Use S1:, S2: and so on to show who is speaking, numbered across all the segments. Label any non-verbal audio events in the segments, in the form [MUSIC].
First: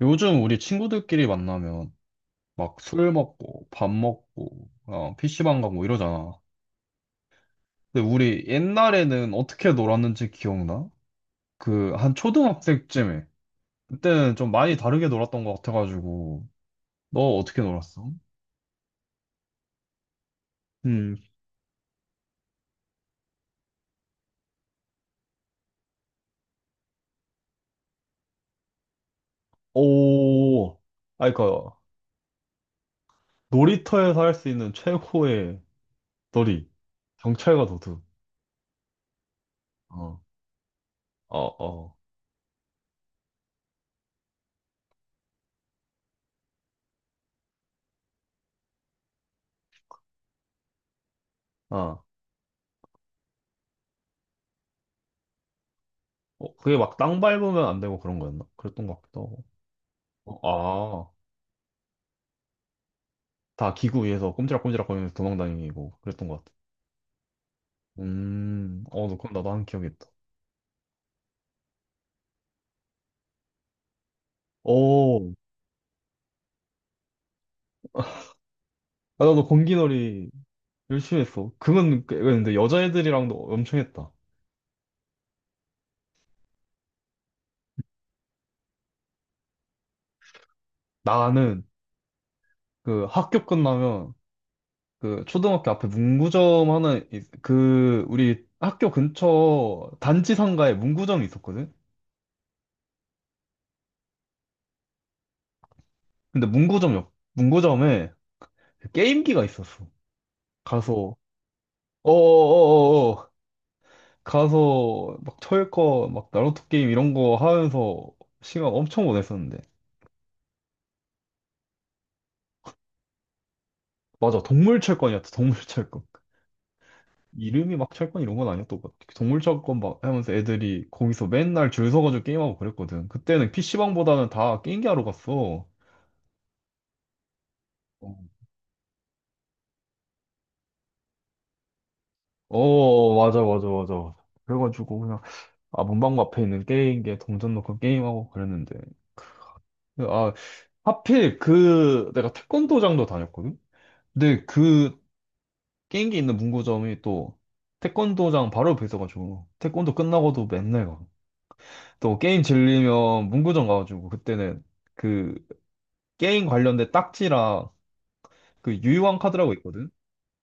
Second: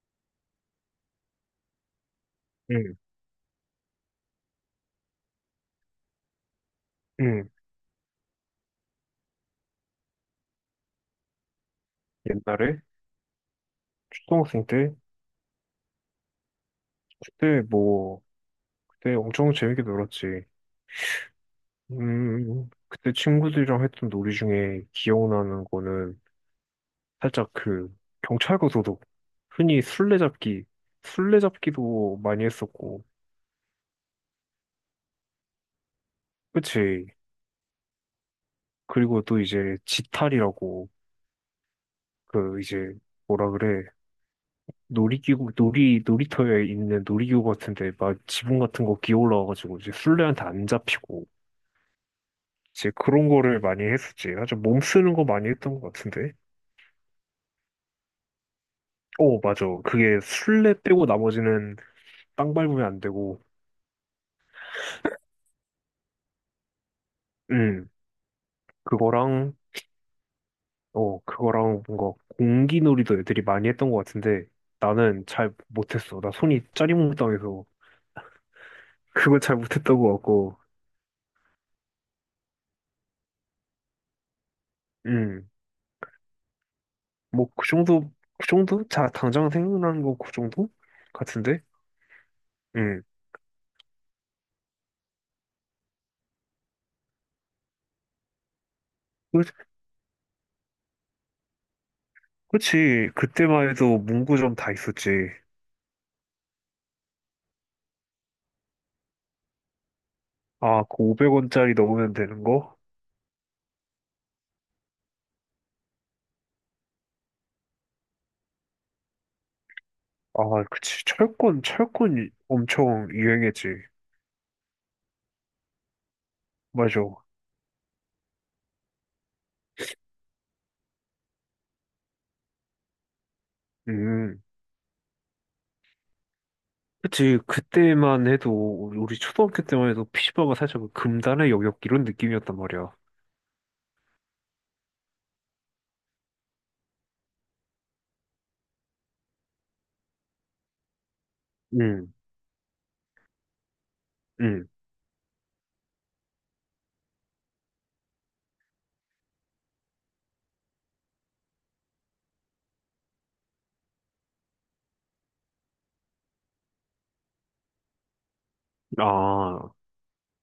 S1: 요즘 우리 친구들끼리 만나면 막
S2: 응,
S1: 술 먹고 밥 먹고 PC방 가고 이러잖아.
S2: 응.
S1: 근데 우리 옛날에는 어떻게 놀았는지 기억나? 그 한
S2: 옛날에
S1: 초등학생쯤에 그때는 좀
S2: 초등학생
S1: 많이
S2: 때,
S1: 다르게 놀았던 것 같아가지고 너 어떻게
S2: 그때,
S1: 놀았어?
S2: 뭐, 그때 엄청 재밌게 놀았지.
S1: 음,
S2: 그때 친구들이랑 했던 놀이 중에 기억나는 거는 살짝 그 경찰과 도둑, 흔히 술래잡기.
S1: 오, 아, 그니까,
S2: 술래잡기도 많이 했었고,
S1: 놀이터에서 할 수 있는 최고의 놀이.
S2: 그치?
S1: 경찰과 도둑.
S2: 그리고 또 이제
S1: 어,
S2: 지탈이라고,
S1: 어, 어,
S2: 그 이제 뭐라 그래? 놀이터에 있는 놀이기구 같은데 막 지붕 같은 거 기어 올라와가지고 이제 술래한테 안 잡히고
S1: 아.
S2: 이제 그런 거를 많이 했었지. 아주 몸 쓰는 거 많이 했던 것 같은데.
S1: 어, 그게 막 땅 밟으면 안 되고 그런 거였나? 그랬던 것 같기도
S2: 어,
S1: 하고.
S2: 맞아. 그게 술래 빼고
S1: 어,
S2: 나머지는 땅 밟으면 안 되고.
S1: 다 기구 위에서 꼼지락꼼지락 거리면서 도망다니고 그랬던 것 같아.
S2: 음,
S1: 어, 너 그럼 나도
S2: 그거랑,
S1: 한 기억이 있다.
S2: 그거랑 뭔가 공기놀이도 애들이 많이 했던 것 같은데, 나는
S1: 오,
S2: 잘 못했어. 나 손이 짜리몽땅해서
S1: 아,
S2: 그걸
S1: 나도
S2: 잘 못했던 것
S1: 공기놀이
S2: 같고.
S1: 열심히 했어. 근데 여자애들이랑도 엄청 했다.
S2: 음, 뭐 그 정도, 그 정도? 자, 당장 생각나는 거 그 정도?
S1: 나는
S2: 같은데? 음.
S1: 그 학교 끝나면 그 초등학교 앞에 그 우리 학교
S2: 그,
S1: 근처 단지 상가에 문구점이 있었거든?
S2: 그치. 그때만 해도 문구점 다 있었지.
S1: 근데 문구점에 게임기가 있었어.
S2: 아, 그
S1: 가서,
S2: 500원짜리 넣으면 되는 거?
S1: 어어어어어, 가서 막 철권, 막 나루토 게임 이런 거 하면서 시간 엄청 보냈었는데.
S2: 아, 그치. 철권, 철권 엄청 유행했지.
S1: 맞아, 동물 철권이었다, 동물 [LAUGHS] 철권.
S2: 맞아.
S1: 이름이 막 철권 이런 건 아니었던 것 같아. 동물 철권 막 하면서 애들이 거기서 맨날 줄 서가지고 게임하고 그랬거든. 그때는 PC방보다는
S2: 음.
S1: 다 게임기 하러 갔어.
S2: 그치.
S1: 어,
S2: 그때만 해도, 우리 초등학교 때만 해도 피시방가 살짝 그 금단의 영역 이런 느낌이었단 말이야.
S1: 어, 맞아, 맞아, 맞아. 그래가지고 그냥 아 문방구 앞에 있는 게임기에 동전 넣고 게임하고 그랬는데 아 하필 그
S2: 음,
S1: 내가 태권도장도 다녔거든. 근데
S2: 음.
S1: 그 게임기 있는 문구점이 또 태권도장 바로 옆에 있어가지고 태권도 끝나고도 맨날 가고 또 게임 질리면 문구점 가가지고 그때는 그 게임 관련된 딱지랑 그 유희왕 카드라고
S2: 아,
S1: 있거든.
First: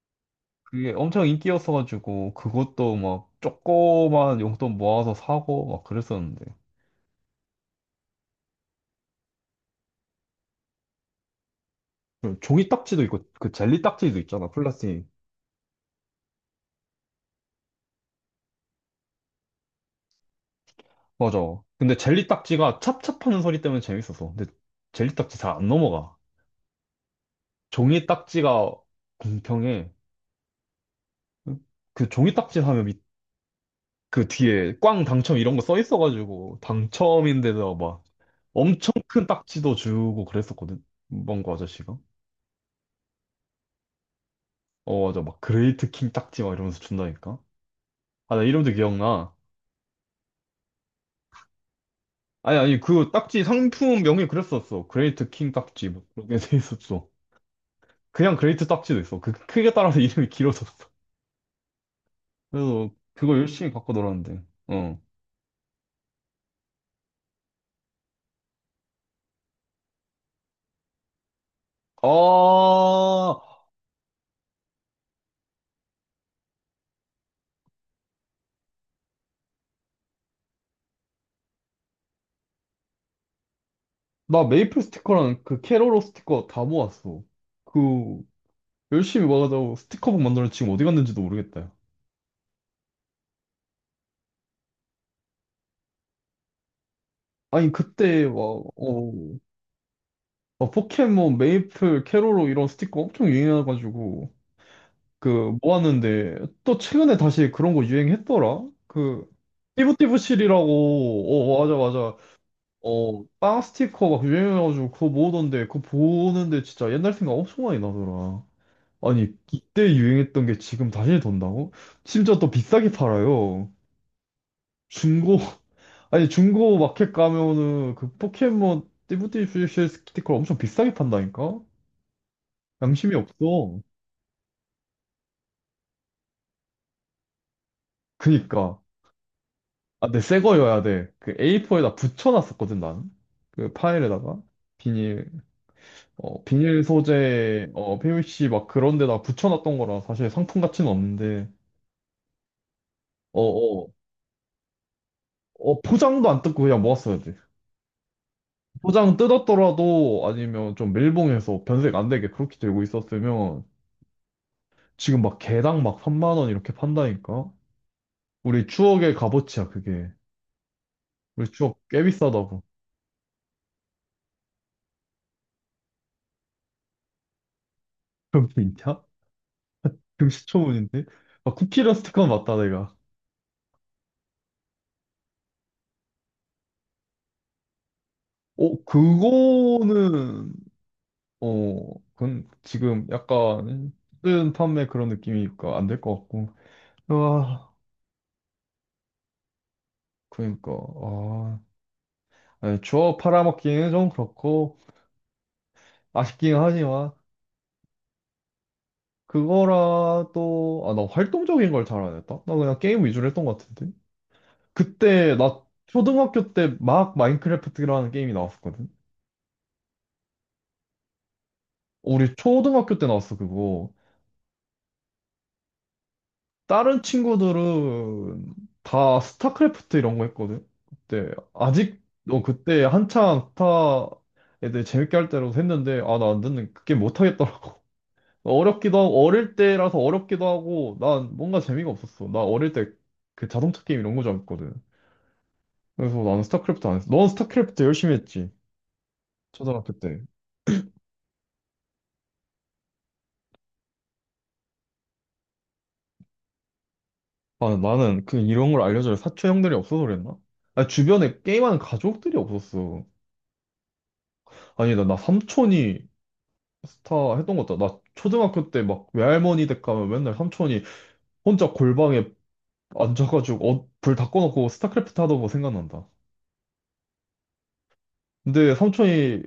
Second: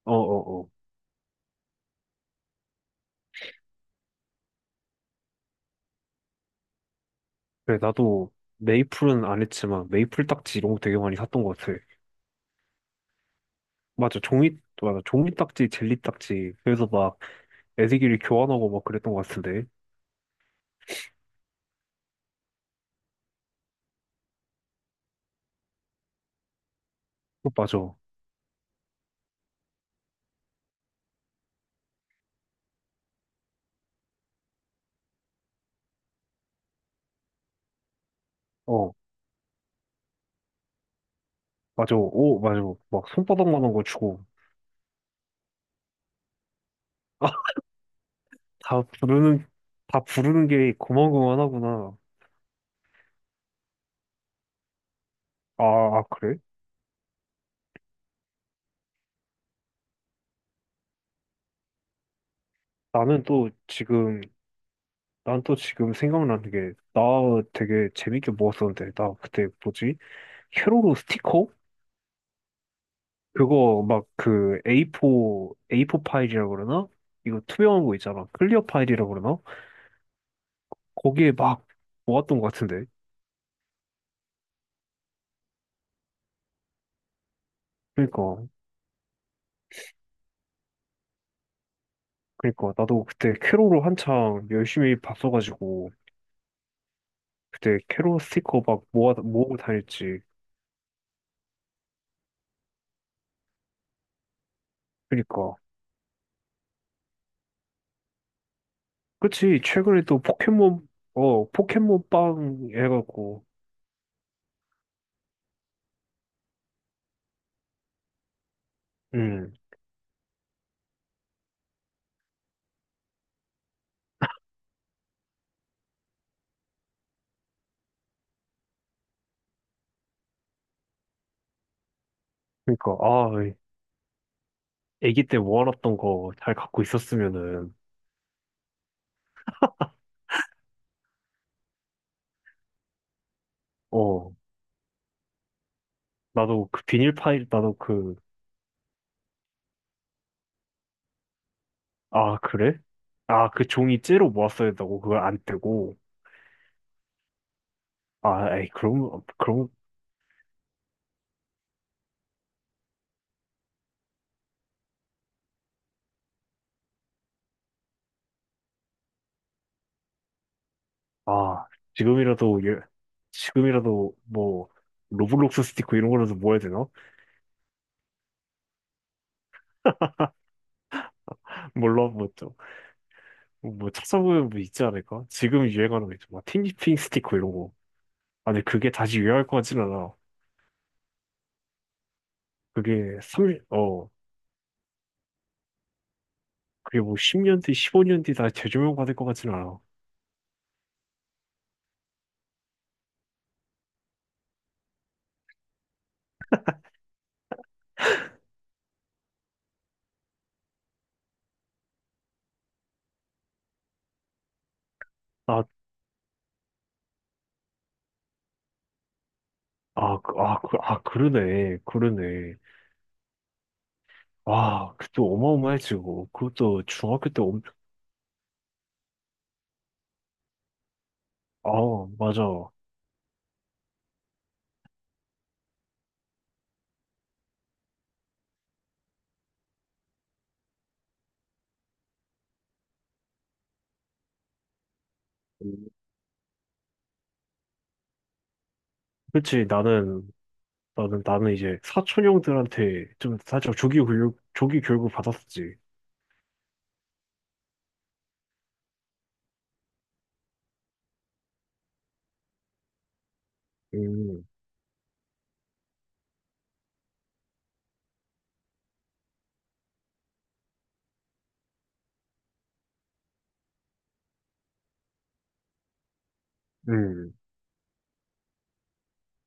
S2: 어어어.
S1: 그게 엄청 인기였어가지고 그것도 막 조그만 용돈 모아서 사고 막 그랬었는데
S2: 그래, 나도 메이플은 안 했지만, 메이플 딱지 이런 거 되게 많이 샀던 것 같아.
S1: 그 종이 딱지도 있고 그 젤리 딱지도
S2: 맞아.
S1: 있잖아,
S2: 종이, 맞아.
S1: 플라스틱.
S2: 종이 딱지, 젤리 딱지. 그래서 막 애들끼리 교환하고 막 그랬던 것 같은데.
S1: 맞아. 근데 젤리 딱지가 찹찹하는 소리 때문에 재밌었어. 근데 젤리 딱지 잘 안 넘어가.
S2: 어, 맞아.
S1: 종이 딱지가 공평해. 그 종이 딱지 사면 밑- 그 뒤에 꽝 당첨 이런 거 써 있어가지고 당첨인데도 막 엄청
S2: 어,
S1: 큰 딱지도 주고 그랬었거든. 문방구
S2: 맞아.
S1: 아저씨가.
S2: 오, 맞아. 막 손바닥만한 거 주고.
S1: 어, 맞아. 막 그레이트 킹 딱지 막 이러면서 준다니까. 아, 나 이름도
S2: 다
S1: 기억나.
S2: 부르는, 다 부르는 게 고만고만하구나.
S1: 아니, 아니, 그 딱지 상품 명이 그랬었어. 그레이트 킹
S2: 아,
S1: 딱지.
S2: 아,
S1: 뭐 그렇게 [LAUGHS]
S2: 그래?
S1: 돼 있었어. 그냥 그레이트 딱지도 있어. 그 크기에 따라서 [LAUGHS] 이름이 길어졌어. 그래서
S2: 나는
S1: 그거
S2: 또
S1: 열심히 갖고
S2: 지금,
S1: 놀았는데. 어.
S2: 난 또 지금 생각나는 게, 나 되게 재밌게 모았었는데, 나 그때 뭐지? 회로로 스티커?
S1: 아,
S2: 그거 막 그 A4, a 포 파일이라고 그러나? 이거 투명한 거 있잖아. 클리어 파일이라고 그러나? 거기에 막 모았던 것 같은데.
S1: 나 메이플 스티커랑 그 캐롤로 스티커 다 모았어. 그
S2: 그러니까,
S1: 열심히 모아가지고 스티커북 만들었는데 지금 어디 갔는지도 모르겠다.
S2: 그러니까 나도 그때 캐롤을 한창 열심히 봤어가지고,
S1: 아니
S2: 그때 캐롤
S1: 그때 막
S2: 스티커 막
S1: 어,
S2: 모으고 다녔지.
S1: 막 포켓몬, 메이플, 캐롤로 이런 스티커 엄청 유행해가지고
S2: 그러니까.
S1: 그 모았는데 또 최근에 다시 그런 거 유행했더라. 그
S2: 그치, 최근에 또 포켓몬, 어,
S1: 띠부띠부실이라고. 어 맞아 맞아.
S2: 포켓몬빵 해갖고.
S1: 어빵 스티커 막 유행해가지고 그거 모으던데 그거 보는데 진짜 옛날 생각 엄청 많이 나더라. 아니,
S2: 음,
S1: 이때 유행했던 게 지금 다시 돈다고? 심지어 또 비싸게 팔아요. 중고, [LAUGHS] 아니, 중고 마켓 가면은 그 포켓몬 띠부띠부 스티커 엄청 비싸게 판다니까?
S2: 그러니까,
S1: 양심이
S2: 아,
S1: 없어.
S2: 애기 때 모아놨던 거 잘 갖고 있었으면은,
S1: 그니까. 아, 근데 새 거여야 돼. 그 A4에다 붙여놨었거든, 나는. 그
S2: 어,
S1: 파일에다가. 비닐,
S2: 나도 그
S1: 비닐
S2: 비닐 파일,
S1: 소재,
S2: 나도 그,
S1: PVC 막 그런 데다 붙여놨던 거라 사실 상품 가치는 없는데,
S2: 아, 그래?
S1: 어,
S2: 아, 그
S1: 어,
S2: 종이 째로 모았어야 된다고 그걸 안
S1: 어,
S2: 떼고.
S1: 포장도 안 뜯고 그냥 모았어야 돼.
S2: 아, 에이,
S1: 포장
S2: 그럼.
S1: 뜯었더라도 아니면 좀 밀봉해서 변색 안 되게 그렇게 들고 있었으면 지금 막 개당 막 3만 원 이렇게 판다니까? 우리 추억의 값어치야 그게. 우리
S2: 아,
S1: 추억 꽤 비싸다고.
S2: 지금이라도, 예, 지금이라도, 뭐, 로블록스 스티커 이런 거라도 모아야 되나?
S1: [LAUGHS] 그게 있냐? 금시초문인데? 아
S2: [LAUGHS]
S1: 쿠키랑
S2: 몰라,
S1: 스티커는
S2: 뭐, 좀,
S1: 맞다 내가.
S2: 뭐, 찾아보면 뭐 있지 않을까? 지금 유행하는 거 있죠. 막, 티니핑 스티커 이런 거. 아니,
S1: 어
S2: 그게 다시 유행할 것 같진 않아.
S1: 그거는 어 그건 지금
S2: 그게 3,
S1: 약간
S2: 어,
S1: 뜬 판매 그런 느낌이니까 안될 것 같고.
S2: 그게 뭐 10년
S1: 와
S2: 뒤, 15년 뒤 다시 재조명 받을 것 같진 않아.
S1: 그러니까 아 아니, 추억 팔아먹기는 좀 그렇고 아쉽긴 하지만. 그거라도, 아, 나 활동적인 걸 잘 안 했다? 나 그냥 게임 위주로 했던 것 같은데? 그때, 나
S2: 아,
S1: 초등학교 때 막 마인크래프트라는 게임이 나왔었거든?
S2: 아, 그러네.
S1: 우리 초등학교 때 나왔어, 그거.
S2: 아, 그것도 어마어마해지고. 그것도
S1: 다른
S2: 중학교 때.
S1: 친구들은 다 스타크래프트 이런 거 했거든? 그때,
S2: 아,
S1: 아직, 어,
S2: 맞아.
S1: 그때 한창 스타 애들 재밌게 할 때라도 했는데, 아, 나 안 듣는, 그게 못 하겠더라고. [LAUGHS] 어렵기도 하고, 어릴 때라서 어렵기도 하고, 난 뭔가 재미가 없었어. 나 어릴 때 그 자동차 게임 이런 거 좋아했거든. 그래서 나는 스타크래프트 안 했어. 넌 스타크래프트 열심히 했지.
S2: 그치,
S1: 초등학교 때.
S2: 나는 이제 사촌 형들한테 좀 살짝 조기 교육을 받았었지.
S1: 아, 나는 그 이런 걸 알려줄 사촌 형들이 없어서 그랬나? 아, 주변에 게임하는 가족들이 없었어.
S2: 음,
S1: 아니, 나 삼촌이 스타 했던 것 같다. 나 초등학교 때 막 외할머니 댁 가면 맨날 삼촌이 혼자 골방에 앉아가지고 불 다 꺼놓고 스타크래프트 하던 거 생각난다.
S2: 음.
S1: 근데 삼촌이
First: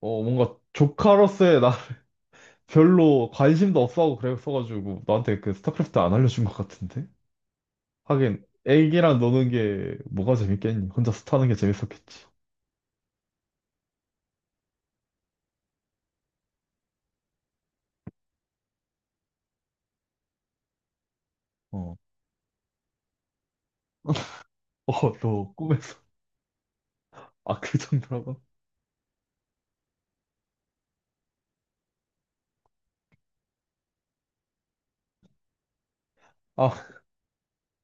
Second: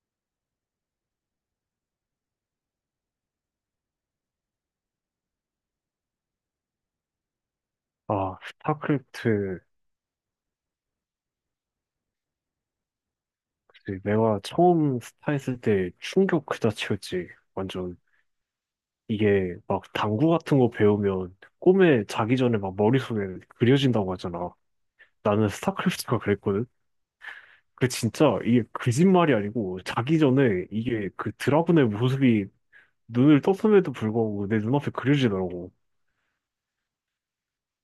S1: 어, 뭔가 조카로서의 나 [LAUGHS] 별로 관심도 없어하고 그랬어가지고 나한테 그 스타크래프트 안 알려준 것 같은데?
S2: 아,
S1: 하긴 애기랑 노는
S2: 스타크래프트,
S1: 게 뭐가 재밌겠니? 혼자 스타하는 게 재밌었겠지.
S2: 그 내가 처음 스타 했을 때 충격 그 자체였지. 완전. 이게 막 당구 같은 거 배우면
S1: 어,
S2: 꿈에 자기 전에 막 머릿속에 그려진다고 하잖아.
S1: 어,
S2: 나는
S1: 너 꿈에서
S2: 스타크래프트가 그랬거든.
S1: 아 그
S2: 그 진짜
S1: 정도라고?
S2: 이게 거짓말이 아니고 자기 전에 이게 그 드라군의 모습이 눈을 떴음에도 불구하고 내 눈앞에 그려지더라고.
S1: 아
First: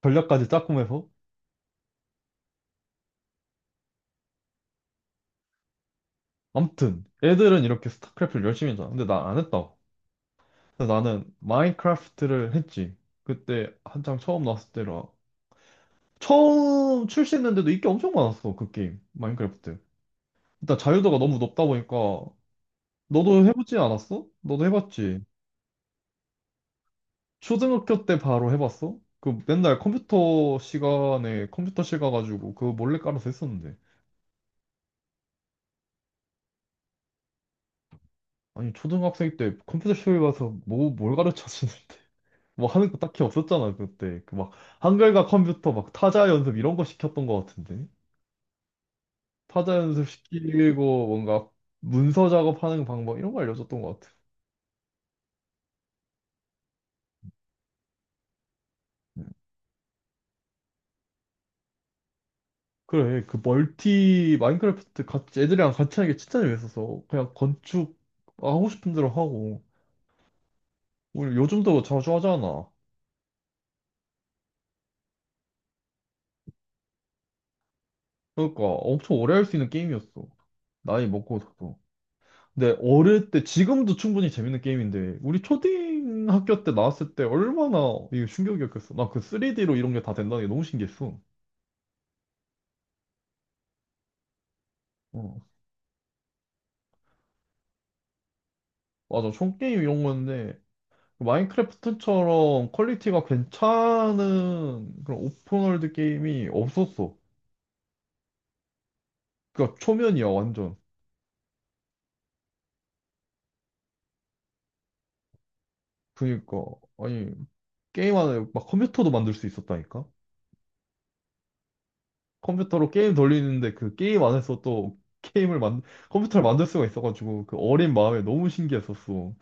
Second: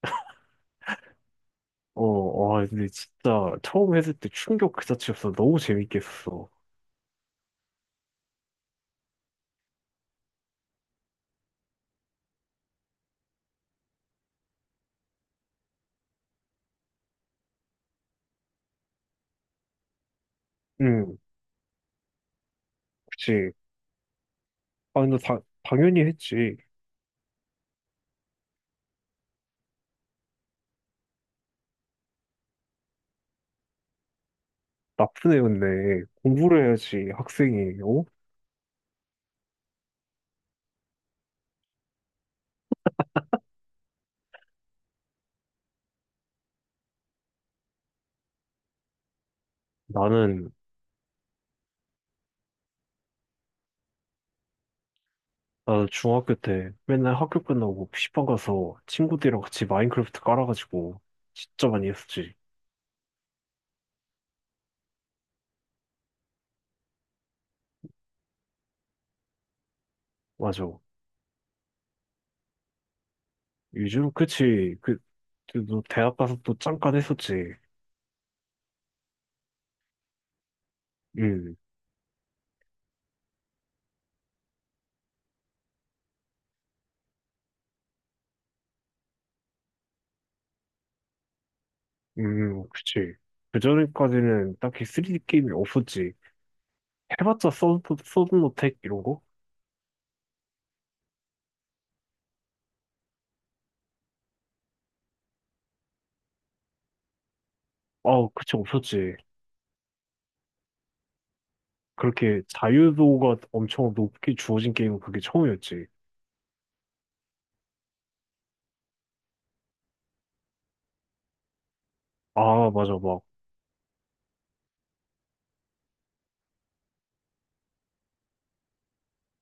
S1: 전략까지 짜꿈해서
S2: 어, 와, 근데 진짜 처음 했을 때 충격 그 자체였어. 너무 재밌게 했었어.
S1: 아무튼 애들은 이렇게 스타크래프트를 열심히 했잖아. 근데 난 안 했다. 그래서 나는 마인크래프트를 했지. 그때 한창 처음 나왔을 때라 처음 출시했는데도 인기 엄청 많았어 그 게임 마인크래프트. 일단
S2: 응,
S1: 자유도가 너무 높다 보니까 너도
S2: 그치.
S1: 해보지 않았어? 너도
S2: 아, 근데
S1: 해봤지.
S2: 당연히 했지.
S1: 초등학교 때 바로 해봤어? 그 맨날 컴퓨터 시간에 컴퓨터실 가가지고 그거 몰래 깔아서 했었는데.
S2: 나쁜 애였네. 공부를 해야지, 학생이. 어?
S1: 아니, 초등학생 때 컴퓨터실 가서 뭐, 뭘 가르쳐 주는데. [LAUGHS] 뭐 하는 거 딱히 없었잖아, 그때. 그 막, 한글과 컴퓨터 막 타자 연습 이런 거 시켰던 거 같은데. 타자 연습
S2: 나는
S1: 시키고 뭔가 문서 작업하는 방법 이런 거 알려줬던 것 같아.
S2: 나는 중학교 때 맨날 학교 끝나고 피시방 가서
S1: 음.
S2: 친구들이랑 같이 마인크래프트 깔아가지고 진짜 많이 했었지.
S1: 그래, 그 멀티 마인크래프트 같이 애들이랑 같이 하는 게 진짜 재밌었어. 그냥 건축 하고 싶은 대로 하고.
S2: 맞아.
S1: 우리 요즘도 자주 하잖아.
S2: 요즘 그치. 너 대학 가서 또 잠깐 했었지.
S1: 그러니까 엄청 오래 할 수 있는 게임이었어. 나이
S2: 음,
S1: 먹고서도. 근데 어릴 때 지금도 충분히 재밌는 게임인데 우리 초등학교 때 나왔을 때 얼마나 이게 충격이었겠어. 나 그 3D로 이런 게 다 된다는 게 너무 신기했어.
S2: 그치. 그전에까지는 딱히 3D
S1: 어.
S2: 게임이 없었지. 해봤자 서든 어택 이런 거?
S1: 맞아. 총 게임 이런 건데 마인크래프트처럼 퀄리티가 괜찮은 그런 오픈월드 게임이 없었어.
S2: 아, 그치, 없었지.
S1: 그러니까 초면이야 완전.
S2: 그렇게 자유도가 엄청 높게 주어진 게임은 그게 처음이었지.
S1: 그러니까 아니 게임 안에 막 컴퓨터도 만들 수 있었다니까.
S2: 아,
S1: 컴퓨터로
S2: 맞아,
S1: 게임
S2: 막,
S1: 돌리는데 그 게임 안에서 또 게임을 만 컴퓨터를 만들 수가 있어가지고 그 어린 마음에 너무 신기했었어.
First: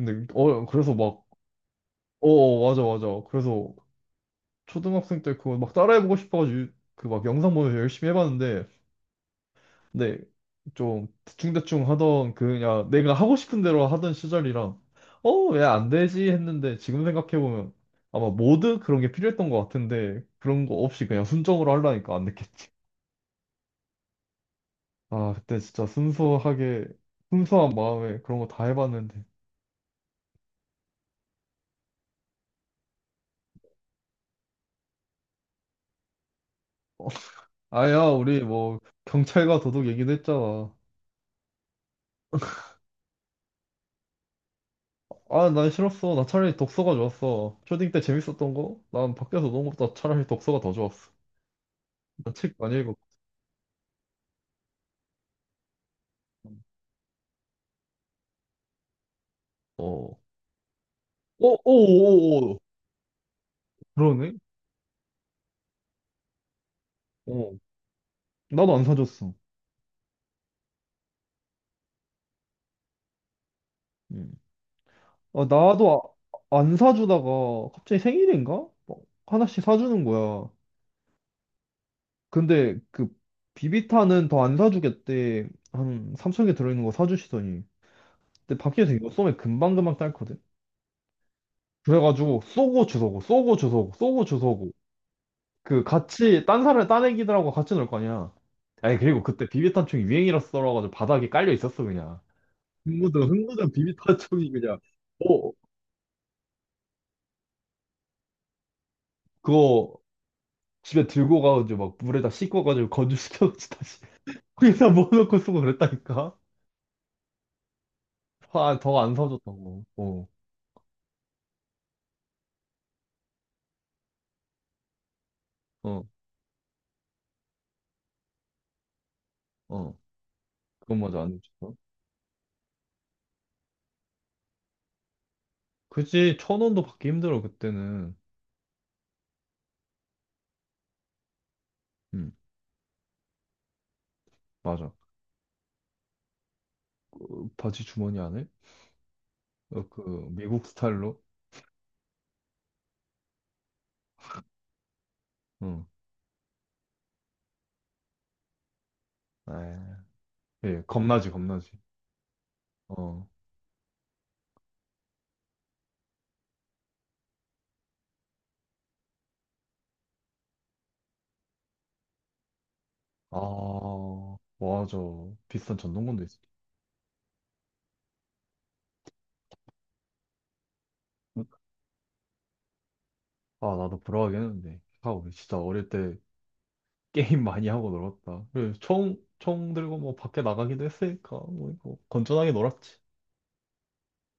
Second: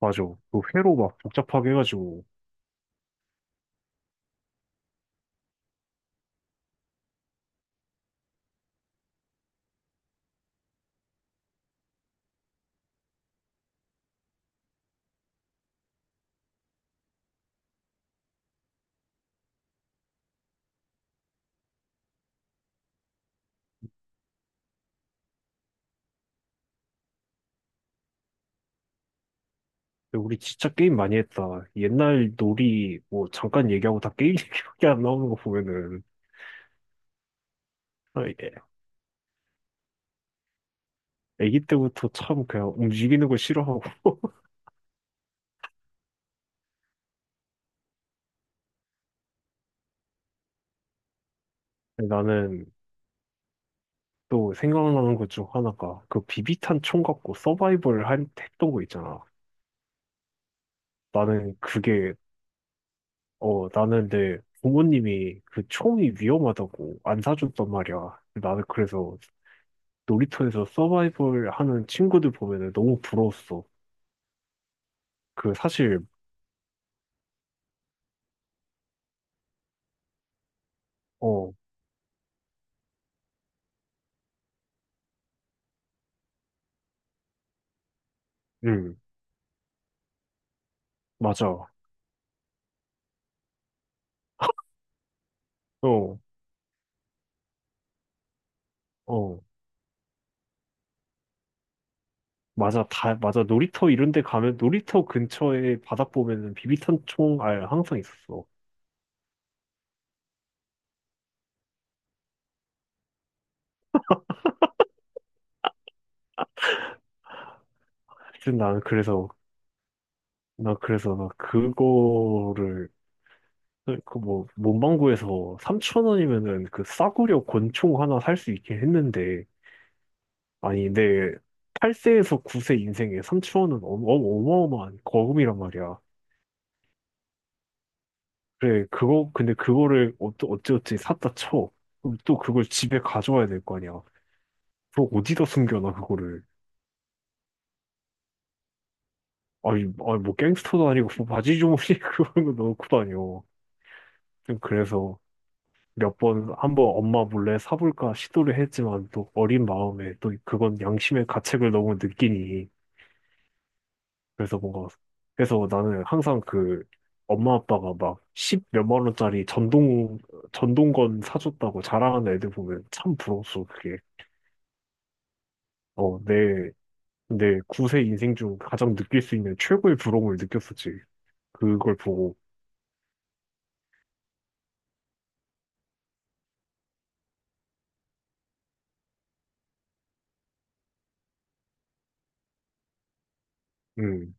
S2: 맞아. 그
S1: 어 그래서
S2: 회로 막
S1: 막
S2: 복잡하게 해가지고.
S1: 어 어, 맞아 맞아. 그래서 초등학생 때 그거 막 따라해보고 싶어가지고 그 막 영상 보면서 열심히 해봤는데 근데 좀 대충대충 하던 그 그냥 내가 하고 싶은 대로 하던 시절이라 어 왜 안 되지 했는데 지금 생각해보면 아마 모드 그런 게 필요했던 것 같은데 그런 거 없이 그냥 순정으로 하려니까 안 됐겠지. 아, 그때 진짜 순수하게, 순수한 마음에 그런 거 다 해봤는데.
S2: 근데 우리 진짜 게임 많이 했다. 옛날 놀이 뭐 잠깐 얘기하고 다 게임 [LAUGHS] 얘기밖에 안 나오는 거 보면은.
S1: 아야,
S2: 아,
S1: 우리
S2: 예.
S1: 뭐, 경찰과 도둑 얘기도 했잖아.
S2: 애기 때부터 참 그냥 움직이는 거 싫어하고.
S1: 아, 난 싫었어. 나 차라리 독서가 좋았어. 초딩 때 재밌었던 거? 난 밖에서 노는 것보다 차라리 독서가 더 좋았어.
S2: 근데
S1: 나 책
S2: 나는
S1: 많이 읽었고.
S2: 또 생각나는 것 중 하나가 그 비비탄 총 갖고 서바이벌 했던 거 있잖아.
S1: 어. 어, 오,
S2: 나는
S1: 오,
S2: 그게.
S1: 오.
S2: 어 나는
S1: 그러네?
S2: 내 부모님이 그 총이 위험하다고 안
S1: 어.
S2: 사줬단 말이야. 나는
S1: 나도 안
S2: 그래서
S1: 사줬어.
S2: 놀이터에서 서바이벌 하는 친구들 보면은 너무 부러웠어.
S1: 음. 아,
S2: 그 사실.
S1: 나도 안 사주다가 갑자기 생일인가? 뭐 하나씩 사주는 거야.
S2: 어,
S1: 근데 그 비비탄은 더 안 사주겠대. 한 3,000개 들어있는 거 사주시더니. 근데 밖에서
S2: 음.
S1: 이거 쏘면 금방금방 딸거든?
S2: 맞아.
S1: 그래가지고 쏘고 주소고 쏘고 주소고 쏘고 주소고 그
S2: 어,
S1: 같이 딴 사람 딴 애기들하고 같이 놀 거 아니야. 아니 그리고
S2: 어,
S1: 그때 비비탄 총이 유행이라서라가지고 바닥에 깔려 있었어 그냥.
S2: 맞아,
S1: 흥무든
S2: 맞아.
S1: 흥무든
S2: 놀이터 이런
S1: 비비탄
S2: 데
S1: 총이
S2: 가면,
S1: 그냥
S2: 놀이터
S1: 어
S2: 근처에 바닥 보면은 비비탄 총알 항상 있었어.
S1: 그거 집에 들고 가가지고 막 물에다 씻고가지고 건조시켜가지고 다시 [LAUGHS] 거기다 뭐넣놓고 쓰고 그랬다니까.
S2: 사실
S1: 아
S2: 나는
S1: 더 안
S2: 그래서,
S1: 사줬다고. 어
S2: 나 그래서 나 그거를, 그 뭐, 문방구에서
S1: 어,
S2: 3천 원이면은 그 싸구려 권총 하나 살 수 있긴 했는데,
S1: 어.
S2: 아니,
S1: 그건 맞아, 안
S2: 내
S1: 해줬어.
S2: 8세에서 9세 인생에 3천 원은 어마어마한 거금이란 말이야.
S1: 그치, 천 원도 받기 힘들어, 그때는.
S2: 그래, 그거, 근데 그거를 어찌어찌 샀다 쳐. 그럼
S1: 음,
S2: 또 그걸 집에 가져와야 될 거 아니야.
S1: 맞아.
S2: 그거 어디다 숨겨놔, 그거를.
S1: 그 바지 주머니 안에? 어,
S2: 아니
S1: 그,
S2: 뭐
S1: 미국
S2: 갱스터도 아니고
S1: 스타일로?
S2: 뭐 바지 주머니 [LAUGHS] 그런 거 넣고 다녀. 좀 그래서
S1: 응.
S2: 한번 엄마 몰래 사볼까 시도를 했지만 또 어린
S1: 아,
S2: 마음에 또 그건
S1: 예,
S2: 양심의
S1: 겁나지, 겁나지.
S2: 가책을 너무 느끼니.
S1: 어.
S2: 그래서 뭔가, 그래서 나는 항상 그 엄마 아빠가 막 십 몇만 원짜리 전동건 사줬다고 자랑하는 애들 보면 참 부러웠어, 그게.
S1: 아, 맞아. 비싼
S2: 어,
S1: 전동건도 있어.
S2: 내 9세 인생 중 가장 느낄 수 있는 최고의 부러움을 느꼈었지. 그걸 보고.
S1: 아, 나도 부러워하긴 했는데. 아, 우리 진짜 어릴 때 게임 많이 하고 놀았다. 그래, 총, 총 들고 뭐 밖에 나가기도 했으니까, 뭐, 이거 건전하게 놀았지.
S2: 음.